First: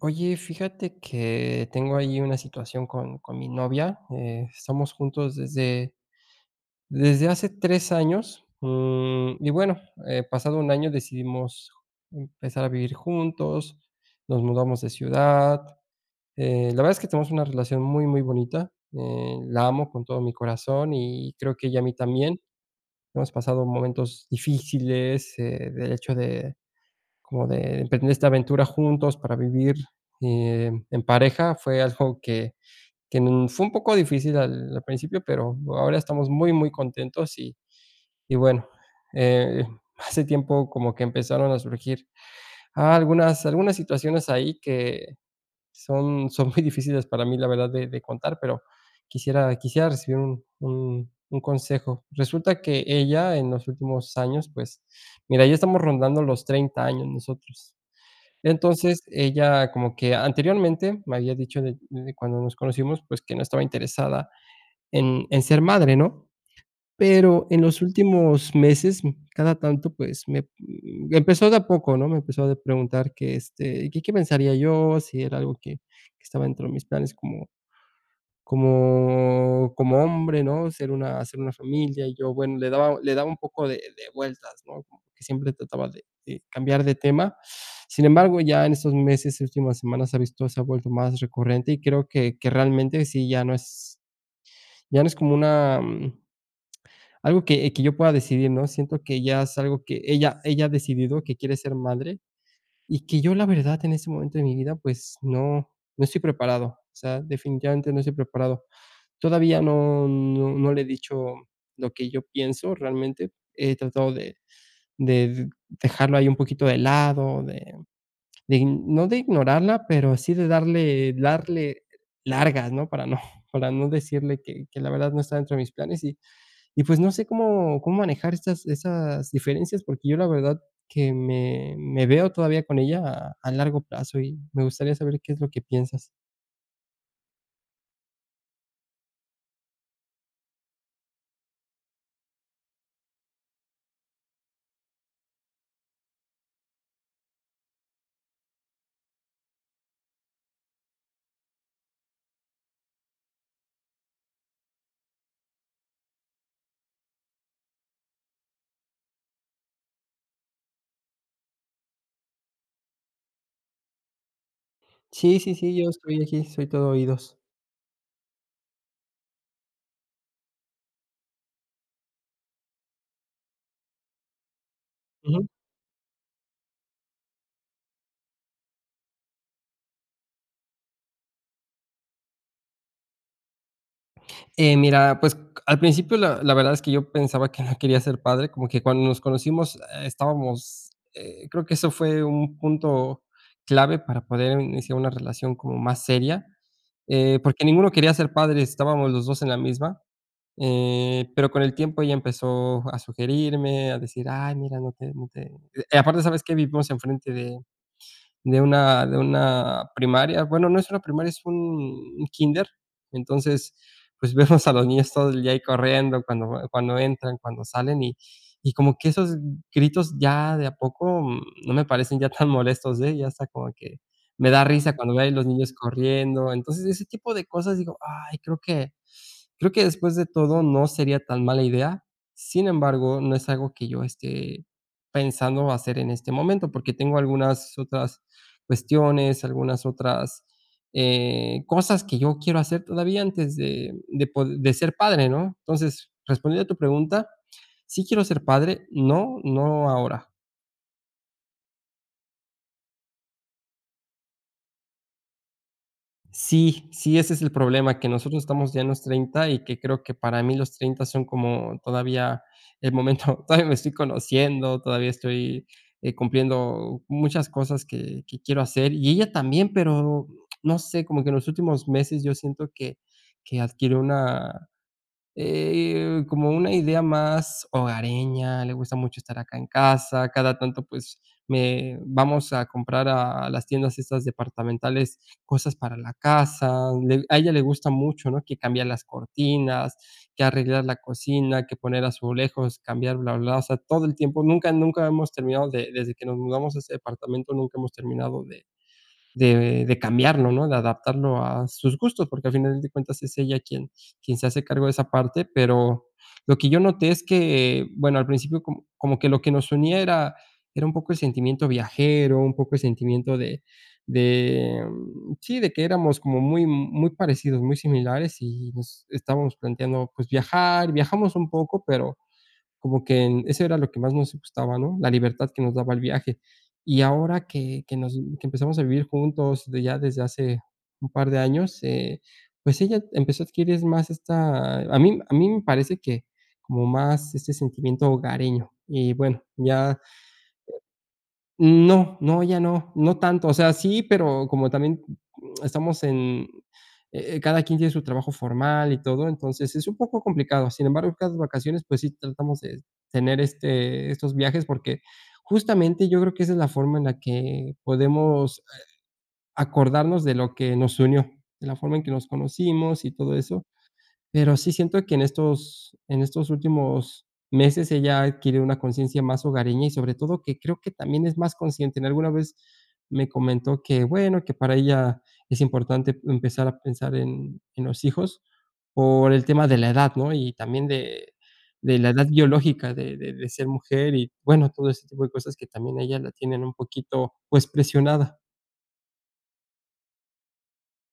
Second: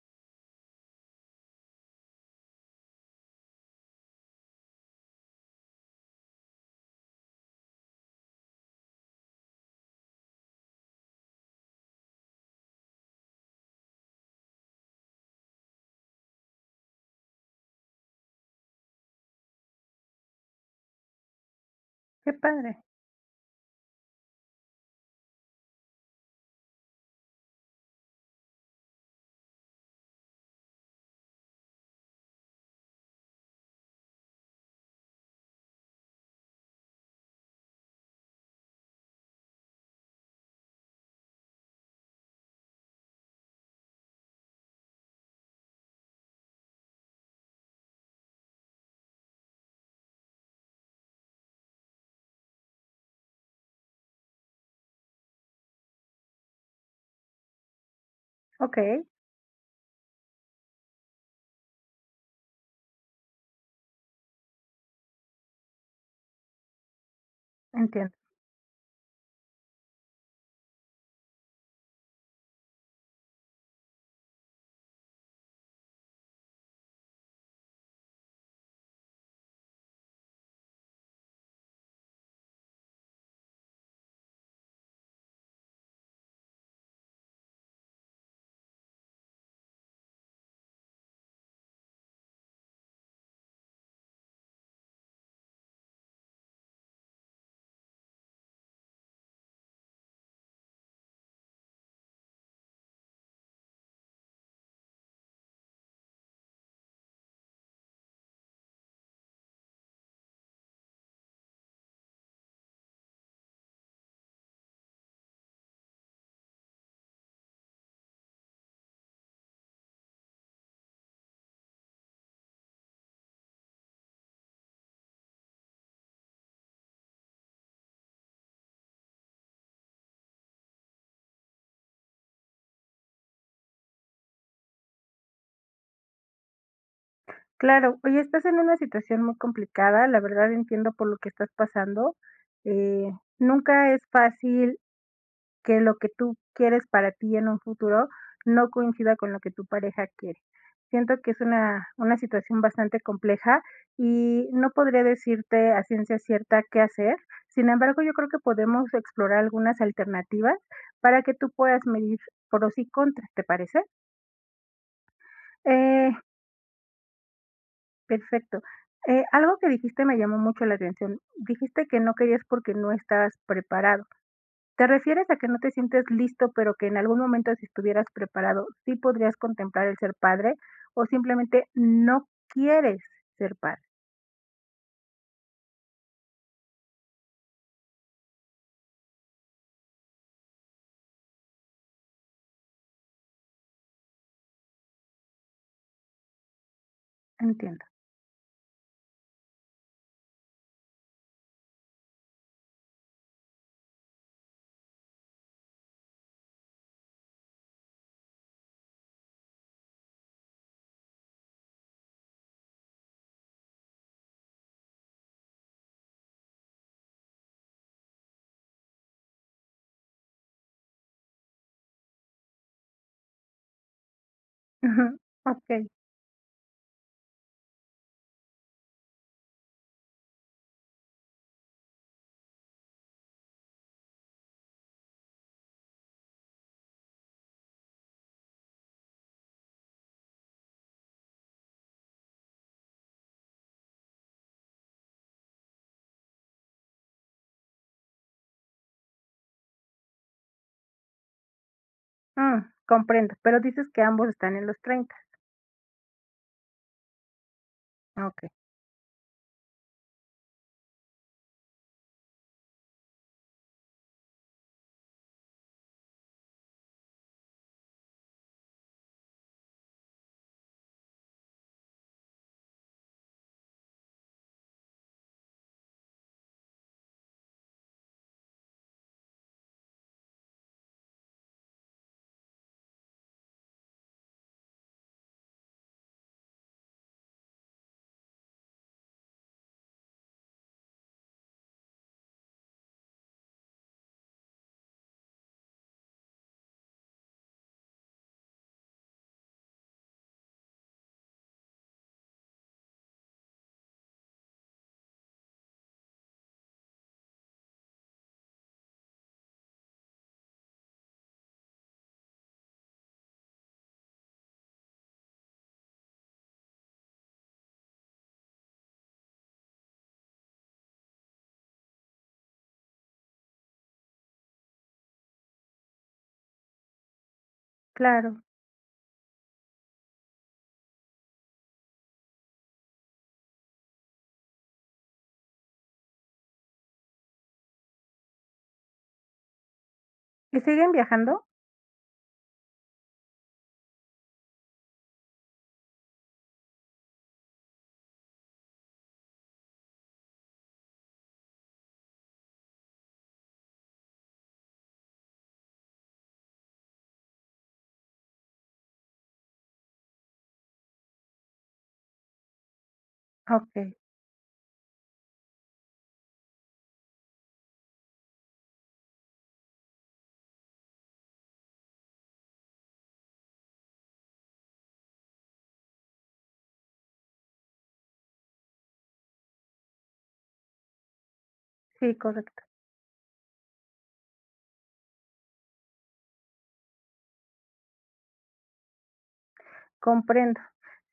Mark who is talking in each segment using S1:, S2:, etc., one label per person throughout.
S1: Oye, fíjate que tengo allí una situación con con mi novia, eh, estamos juntos desde desde hace 3 años, mm, y, bueno, eh, pasado un año decidimos empezar a vivir juntos, nos mudamos de ciudad, eh, la verdad es que tenemos una relación muy, muy bonita, eh, la amo con todo mi corazón y creo que ella a mí
S2: Qué
S1: también.
S2: padre.
S1: Hemos pasado momentos difíciles, eh, de hecho de como de emprender esta aventura juntos para vivir, eh, en pareja. Fue algo que que n fue un poco difícil al al principio pero ahora estamos muy, muy contentos. Y y bueno, eh, hace tiempo como que empezaron a surgir algunas algunas situaciones ahí que son son muy difíciles para mí la verdad de de contar pero quisiera quisiera recibir un un un consejo. Resulta que ella en los últimos años, pues mira, ya estamos rondando los 30 años nosotros. Entonces,
S2: Okey.
S1: ella como que anteriormente me había dicho de desde cuando nos conocimos, pues, que no estaba interesada en en ser madre, ¿no? Pero en los
S2: Entiendo.
S1: últimos meses, m cada tanto, pues, me me empezó de a poco, ¿no? Me empezó de preguntar que, este, que qué pensaría yo, si era algo que que estaba dentro de mis planes como como como hombre, ¿no? Ser una hacer una familia. Y yo, bueno, le daba le daba un poco de de vueltas, ¿no? Que siempre trataba de de cambiar de tema. Sin embargo, ya en estos meses y últimas semanas ha visto se ha vuelto más recurrente y creo que que realmente sí ya no es ya no es como una, mm, algo que que yo pueda decidir, ¿no? Siento que ya es algo que ella ella ha decidido que quiere ser madre y que yo la verdad en este momento de mi vida, pues no no estoy preparado. O sea, definitivamente no estoy preparado. Todavía no no no le he dicho lo que yo pienso realmente. He tratado de de dejarlo ahí un poquito de lado, de ign no de ignorarla, pero sí de darle darle largas, ¿no? Para no para no decirle que que la verdad no está dentro de mis planes y y pues no sé cómo cómo manejar estas esas diferencias porque yo la verdad que me me veo todavía con ella a al largo plazo y me gustaría saber qué es lo que piensas.
S2: Claro, oye, estás en una situación muy complicada, la verdad entiendo por lo que estás pasando. Eh, nunca es fácil, que lo que tú quieres para ti en un futuro no coincida con lo que tu pareja quiere. Siento que es una una situación bastante compleja, y no podría decirte a ciencia cierta qué hacer, sin embargo, yo creo que podemos explorar algunas alternativas, para que tú puedas medir pros y contras, ¿te parece?
S1: Sí, sí, sí, yo
S2: Eh.
S1: estoy aquí, soy todo oídos.
S2: Perfecto. Eh, algo que dijiste me llamó mucho la atención, dijiste que no querías, porque, no estas preparado, ¿te refieres a que
S1: Ujú.
S2: no te sientes listo pero, que en algún momento si estuvieras preparado, sí podrías contemplar el ser padre, o simplemente no quieres ser padre?
S1: Eh, mira, pues c a al principio, la la verdad es que yo pensaba que no quería ser padre, como que cuando nos conocimos eh, estábamos eh, creo que eso fue un punto clave para poder iniciar una relación como más seria. Eh, porque
S2: Entiendo.
S1: ninguno quería ser padre, estábamos los 2 en la misma. Eh, pero con el tiempo ella empezó a sugerirme, a decir: "Ay, mira, no te no te", y aparte, ¿sabes qué? Vivimos enfrente de de una de una primaria. Bueno, no es una primaria, es un un kinder. Entonces, pues, vemos a los niños todo el día ahí corriendo cuando va cuando entran, cuando salen, y y como que esos gritos ya de a poco, no me parecen ya tan molestos, eh, ya hasta como que me da risa
S2: Ajá.
S1: cuando veo a los niños
S2: Okey.
S1: corriendo. Entonces ese tipo de cosas digo, ay creo que creo que, después de todo no sería tan mala idea. Sin embargo, no es algo que yo esté pensando hacer en este momento, porque, tengo algunas otras cuestiones, algunas otras, eh, cosas que yo quiero hacer todavía antes de de pod de ser padre, ¿no? Entonces, respondiendo a tu pregunta, sí quiero ser padre, no, no ahora.
S2: Ah, comprendo. Pero ¿dices que ambos están en los 30?
S1: Sí, sí ese es el problema, que
S2: Ah,
S1: nosotros
S2: okey.
S1: estamos ya en los 30 y que creo que para mí los 30 son como todavía el momento todavía me estoy conociendo, todavía estoy, eh, cumpliendo muchas cosas que que quiero hacer, y ella también, pero, no sé, como que en los últimos meses yo siento que que adquirió una, eh, como una idea más hogareña. Le gusta mucho estar acá en casa, cada tanto pues me vamos a comprar a las tiendas esas departamentales cosas para la casa. A un a ella le gusta mucho, ¿no?, que cambiar las cortinas, que arreglar la cocina, que poner azulejos, cambiar bla, bla, bla. O sea, todo el tiempo. Nunca nunca hemos terminado de desde que nos mudamos a este departamento, nunca hemos terminado de de de de cambiarlo, ¿no?, de adaptarlo a sus gustos, porque al final de cuentas es ella quien quien se hace cargo de esa parte. Pero lo que yo noté es que, bueno, al principio como como que lo que nos unía era era un poco el sentimiento viajero, un poco el sentimiento de de, mm, sí, de que éramos como muy muy parecidos, muy similares y nos estábamos planteando, pues, viajar. Viajamos un poco, pero como que eso era lo que más nos gustaba, ¿no?, la libertad que nos daba el viaje. Y ahora que que nos
S2: Claro.
S1: que empezamos a vivir juntos, de ya desde hace un par de años, eh, pues, ella empezó a adquirir más esta a mí a mí me parece que, como más este sentimiento hogareño y, bueno, ya
S2: ¿Y siguen viajando?
S1: N no, no, ya no, no tanto. O sea, sí, pero como también, mm, estamos en eh, cada quien tiene su trabajo formal y todo, entonces, es un poco complicado. Sin embargo, cada vacaciones, pues, sí tratamos de tener, este estos viajes, porque, justamente, yo creo que esa es la forma en la que podemos, eh, acordarnos de lo que nos unió, de la forma en que nos conocimos y todo eso.
S2: Okey.
S1: Pero sí, siento que en estos en estos últimos meses ella ha adquirido una conciencia más hogareña y, sobre todo, que creo que también es más consciente. En alguna vez me comentó que, bueno, que para ella es importante empezar a pensar en en los hijos por el tema de la edad, ¿no? Y también de de la
S2: Sí,
S1: edad
S2: correcto.
S1: biológica de de de ser mujer y bueno, todo ese tipo de cosas que también a ella la tienen un poquito, pues, presionada.
S2: Comprendo.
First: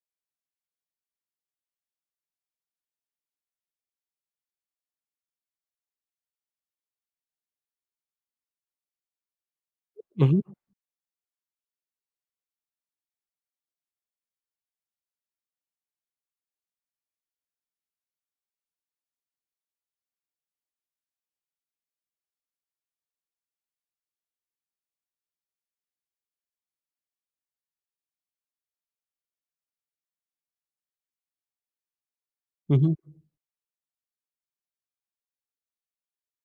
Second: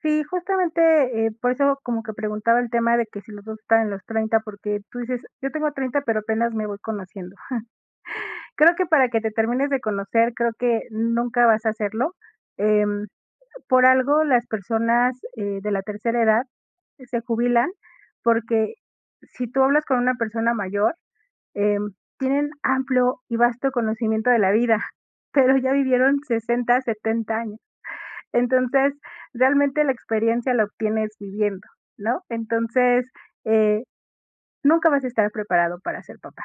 S2: Sí, justamente, eh, por eso como que preguntaba el tema de que si los 2, estaban en los 30, porque tú dices, yo tengo 30 pero apenas me voy conociendo. Creo que para que te termines de conocer,
S1: Ujú.
S2: creo que nunca vas a hacerlo, em, por algo, las personas, eh, de la tercera edad, eh, se jubilan, porque si tú hablas con una persona mayor, em, tienen amplio y vasto conocimiento de la vida, pero ya vivieron 60, 70, años. Entonces, realmente, la experiencia la obtienes viviendo, ¿no?
S1: Ujú.
S2: Entonces, eh, nunca vas a estar preparado para ser papá.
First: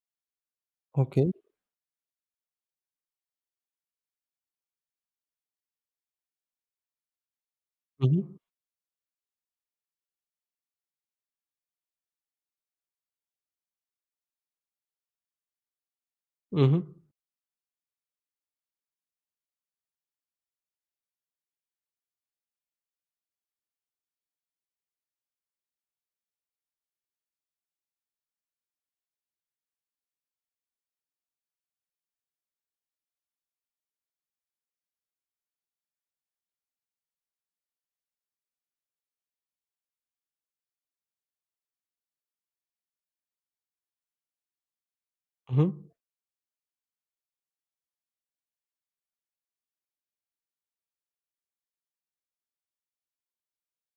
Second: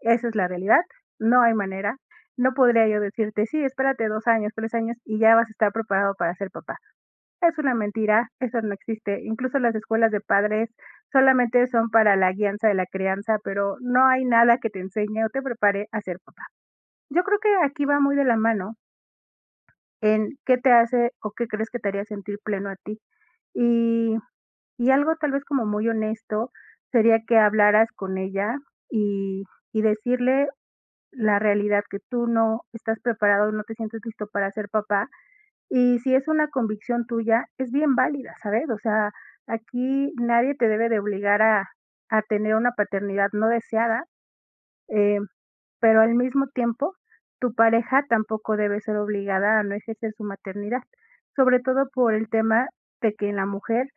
S2: Esa es la realidad,
S1: Okey.
S2: no hay manera. No podría yo decirte, sí, espérate 2 años, 3 años, y ya vas a estar preparado para ser papá. Es una mentira,
S1: Ujú.
S2: eso no existe. Incluso, las escuelas de padres, solamente son para la guianza de la crianza, pero, no hay nada que te enseñe o te prepare a ser papá.
S1: Ujú.
S2: Yo creo que aquí va muy de la mano en, ¿qué te hace o qué crees que te haría sentir pleno a ti? Y y algo tal vez como muy honesto, sería que hablaras con ella, y y decirle la realidad, que tú no estás preparado, no te sientes listo para ser papá. Y si es una convicción tuya, es bien válida, ¿sabes? O sea, aquí nadie te debe de obligar a a tener una paternidad no deseada, em,
S1: Ujú.
S2: pero, al mismo tiempo tu pareja tampoco debe ser obligada a no ejercer su maternidad, sobre todo por el tema de que en la mujer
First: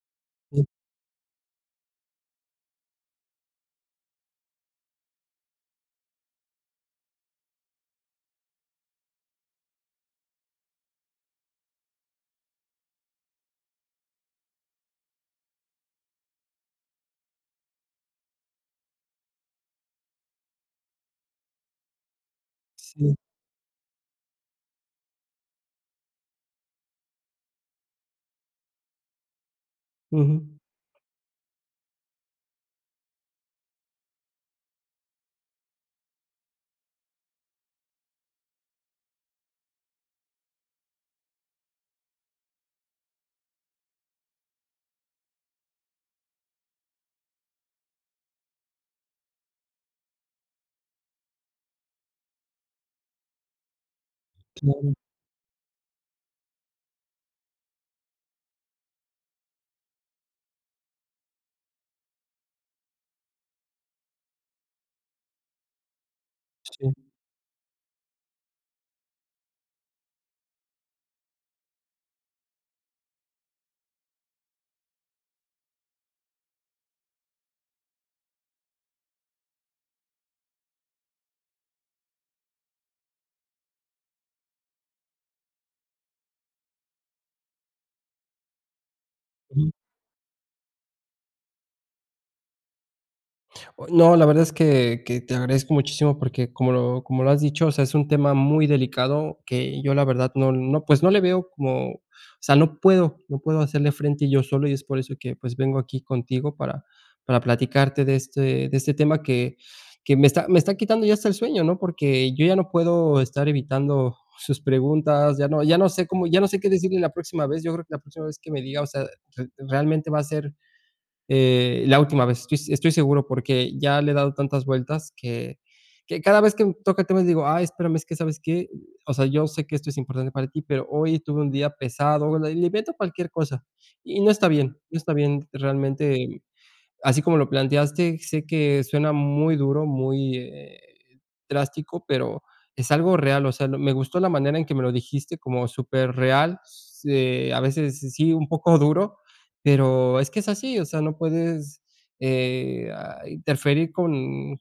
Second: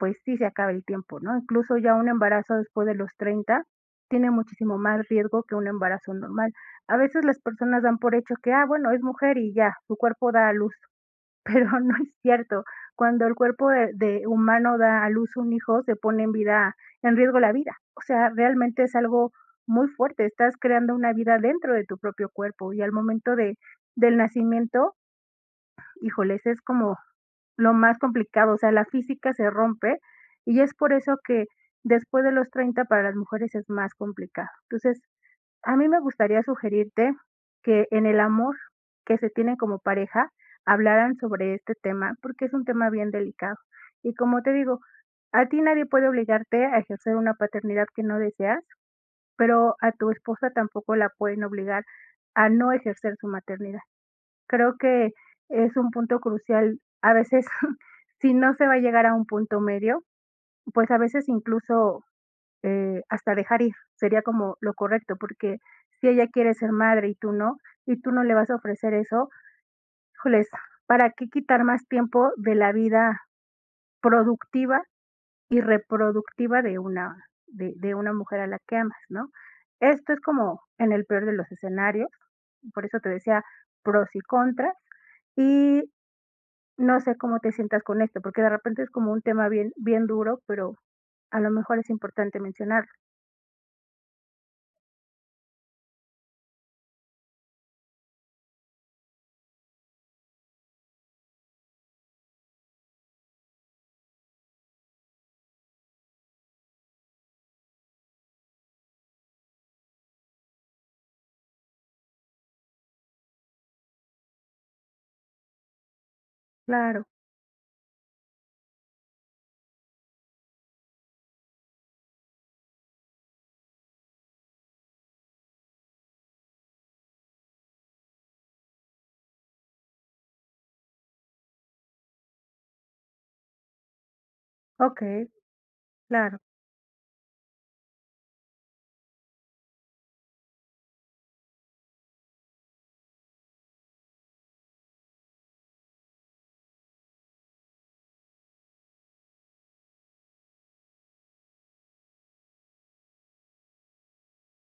S2: pues, sí se acaba el tiempo, ¿no? Incluso ya un embarazo después de los 30, tiene muchísimo más riesgo que un embarazo normal. A veces las personas dan por hecho que, ah, bueno, es mujer y ya, su cuerpo da a luz. Pero no es cierto, cuando el cuerpo, eh, de humano da a luz un hijo, se pone en vida en riesgo la vida, O sea, realmente es algo muy fuerte, estás creando una vida dentro de tu propio cuerpo, y al
S1: Sí.
S2: momento de del nacimiento híjoles, es como lo más complicado, o sea, la física se rompe,
S1: Ujú.
S2: y es por eso que después de los 30 para las mujeres es más complicado. Entonces, a mí me gustaría sugerirte que en el amor que se tienen como pareja, hablaran sobre este tema, porque, es un tema bien delicado. Y como te digo, a ti nadie puede obligarte a ejercer una paternidad que no deseas, pero, a tu esposa tampoco la pueden obligar a no ejercer su maternidad. Creo
S1: Claro.
S2: que es un punto crucial, a veces, si no se va a llegar a un punto medio, pues a veces incluso, eh, hasta dejar ir, sería como lo correcto, porque si ella quiere ser
S1: Sí.
S2: madre y tú no, y tú no le vas a ofrecer eso, híjoles, ¿para qué quitar más tiempo de la vida productiva, y reproductiva de una de de una mujer a la que amas, no? Esto es como en el peor de los escenarios, por eso te decía pros y contras, y no sé cómo te sientas con esto, porque, de repente es como un tema
S1: Ujú.
S2: bien bien duro, pero, a lo mejor es importante mencionarlo.
S1: No, la verdad es que que te agradezco muchísimo porque como lo como lo has dicho, o sea, es un tema muy delicado que yo la verdad no no pues no le veo como, o sea no puedo, no puedo hacerle frente yo solo y es por eso que pues vengo aquí contigo para para platicarte de este de este tema que que me está me está quitando ya hasta el sueño, ¿no? Porque yo ya no puedo estar evitando sus preguntas, ya no ya no sé cómo ya no sé qué decirle
S2: Claro.
S1: la próxima vez, yo creo que la próxima vez que me diga, o sea, re realmente va a ser, eh, la última vez. Yo, estoy seguro porque ya le he dado tantas vueltas que que cada vez que un toca temas, digo: "Ay, espérame, es que, ¿sabes qué? O sea, yo sé que esto es importante para ti, pero hoy tuve un día pesado", le le invento cualquier cosa y no está bien, no está
S2: Okey.
S1: bien.
S2: Claro.
S1: Realmente, así como lo planteaste, sé que suena muy duro, muy, eh, drástico, pero es algo real, o sea, no me gustó la manera en que me lo dijiste como superreal. Eh, a veces sí sí un poco duro, pero es que es así, o sea, no puedes, eh, ah, interferir con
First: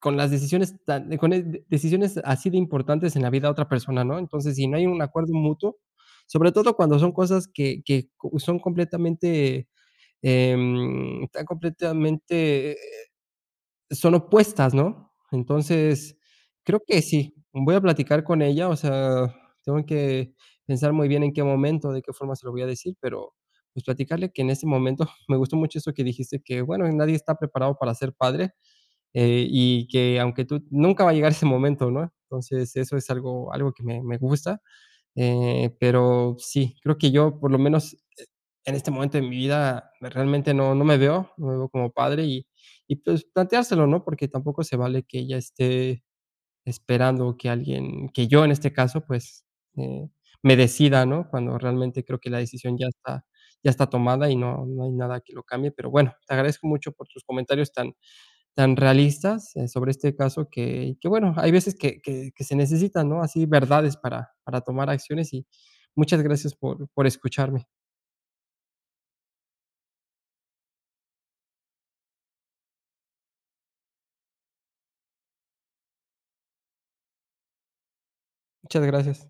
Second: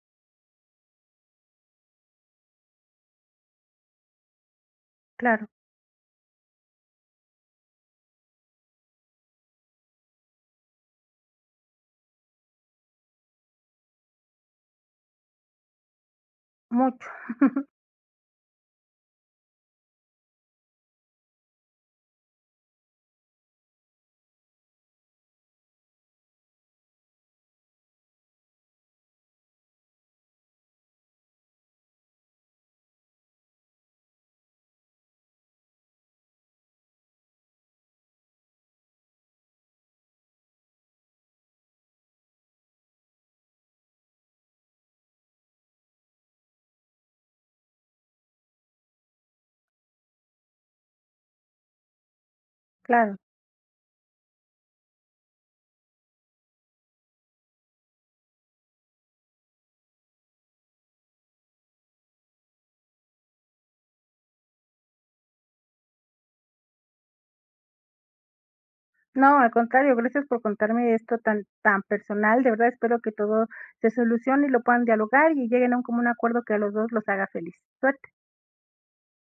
S1: con las decisiones tan de con el de decisiones así de importantes en la vida de otra persona, ¿no? Entonces, si no hay un acuerdo
S2: Claro.
S1: mutuo, sobre todo cuando son cosas que que, oh, son completamente, eh, em, tan completamente, e eh, son opuestas, ¿no? Entonces, creo que
S2: Mucho.
S1: sí. Voy a platicar con ella, o sea, tengo que pensar muy bien en qué momento, de qué forma se lo voy a decir, pero, pues, platicarle que en ese momento me gustó mucho eso que dijiste que, bueno, nadie está preparado para ser padre, eh, y que aunque tú nunca va a llegar ese momento, ¿no? Entonces, eso es algo algo que me me gusta. Eh, pero sí, creo que yo, por lo menos, e en este momento de mi vida realmente no no me veo no me veo como padre y y pues planteárselo, ¿no? Porque tampoco se vale que ella esté esperando que alguien que yo en este caso, pues, eh, me decida, ¿no? Cuando realmente creo que la decisión ya
S2: Claro.
S1: está ya está tomada y no no hay nada que lo cambie. Pero bueno, te agradezco mucho por tus comentarios tan tan realistas, eh, sobre este caso que que bueno, hay veces que que que se necesitan, ¿no? Así verdades para para tomar acciones y muchas gracias por por escucharme.
S2: No, al contrario, gracias por contarme esto tan tan personal, de verdad espero que todo se solucione y lo puedan dialogar y lleguen a un común acuerdo que a los dos los haga feliz. Suerte.
S1: Muchas gracias.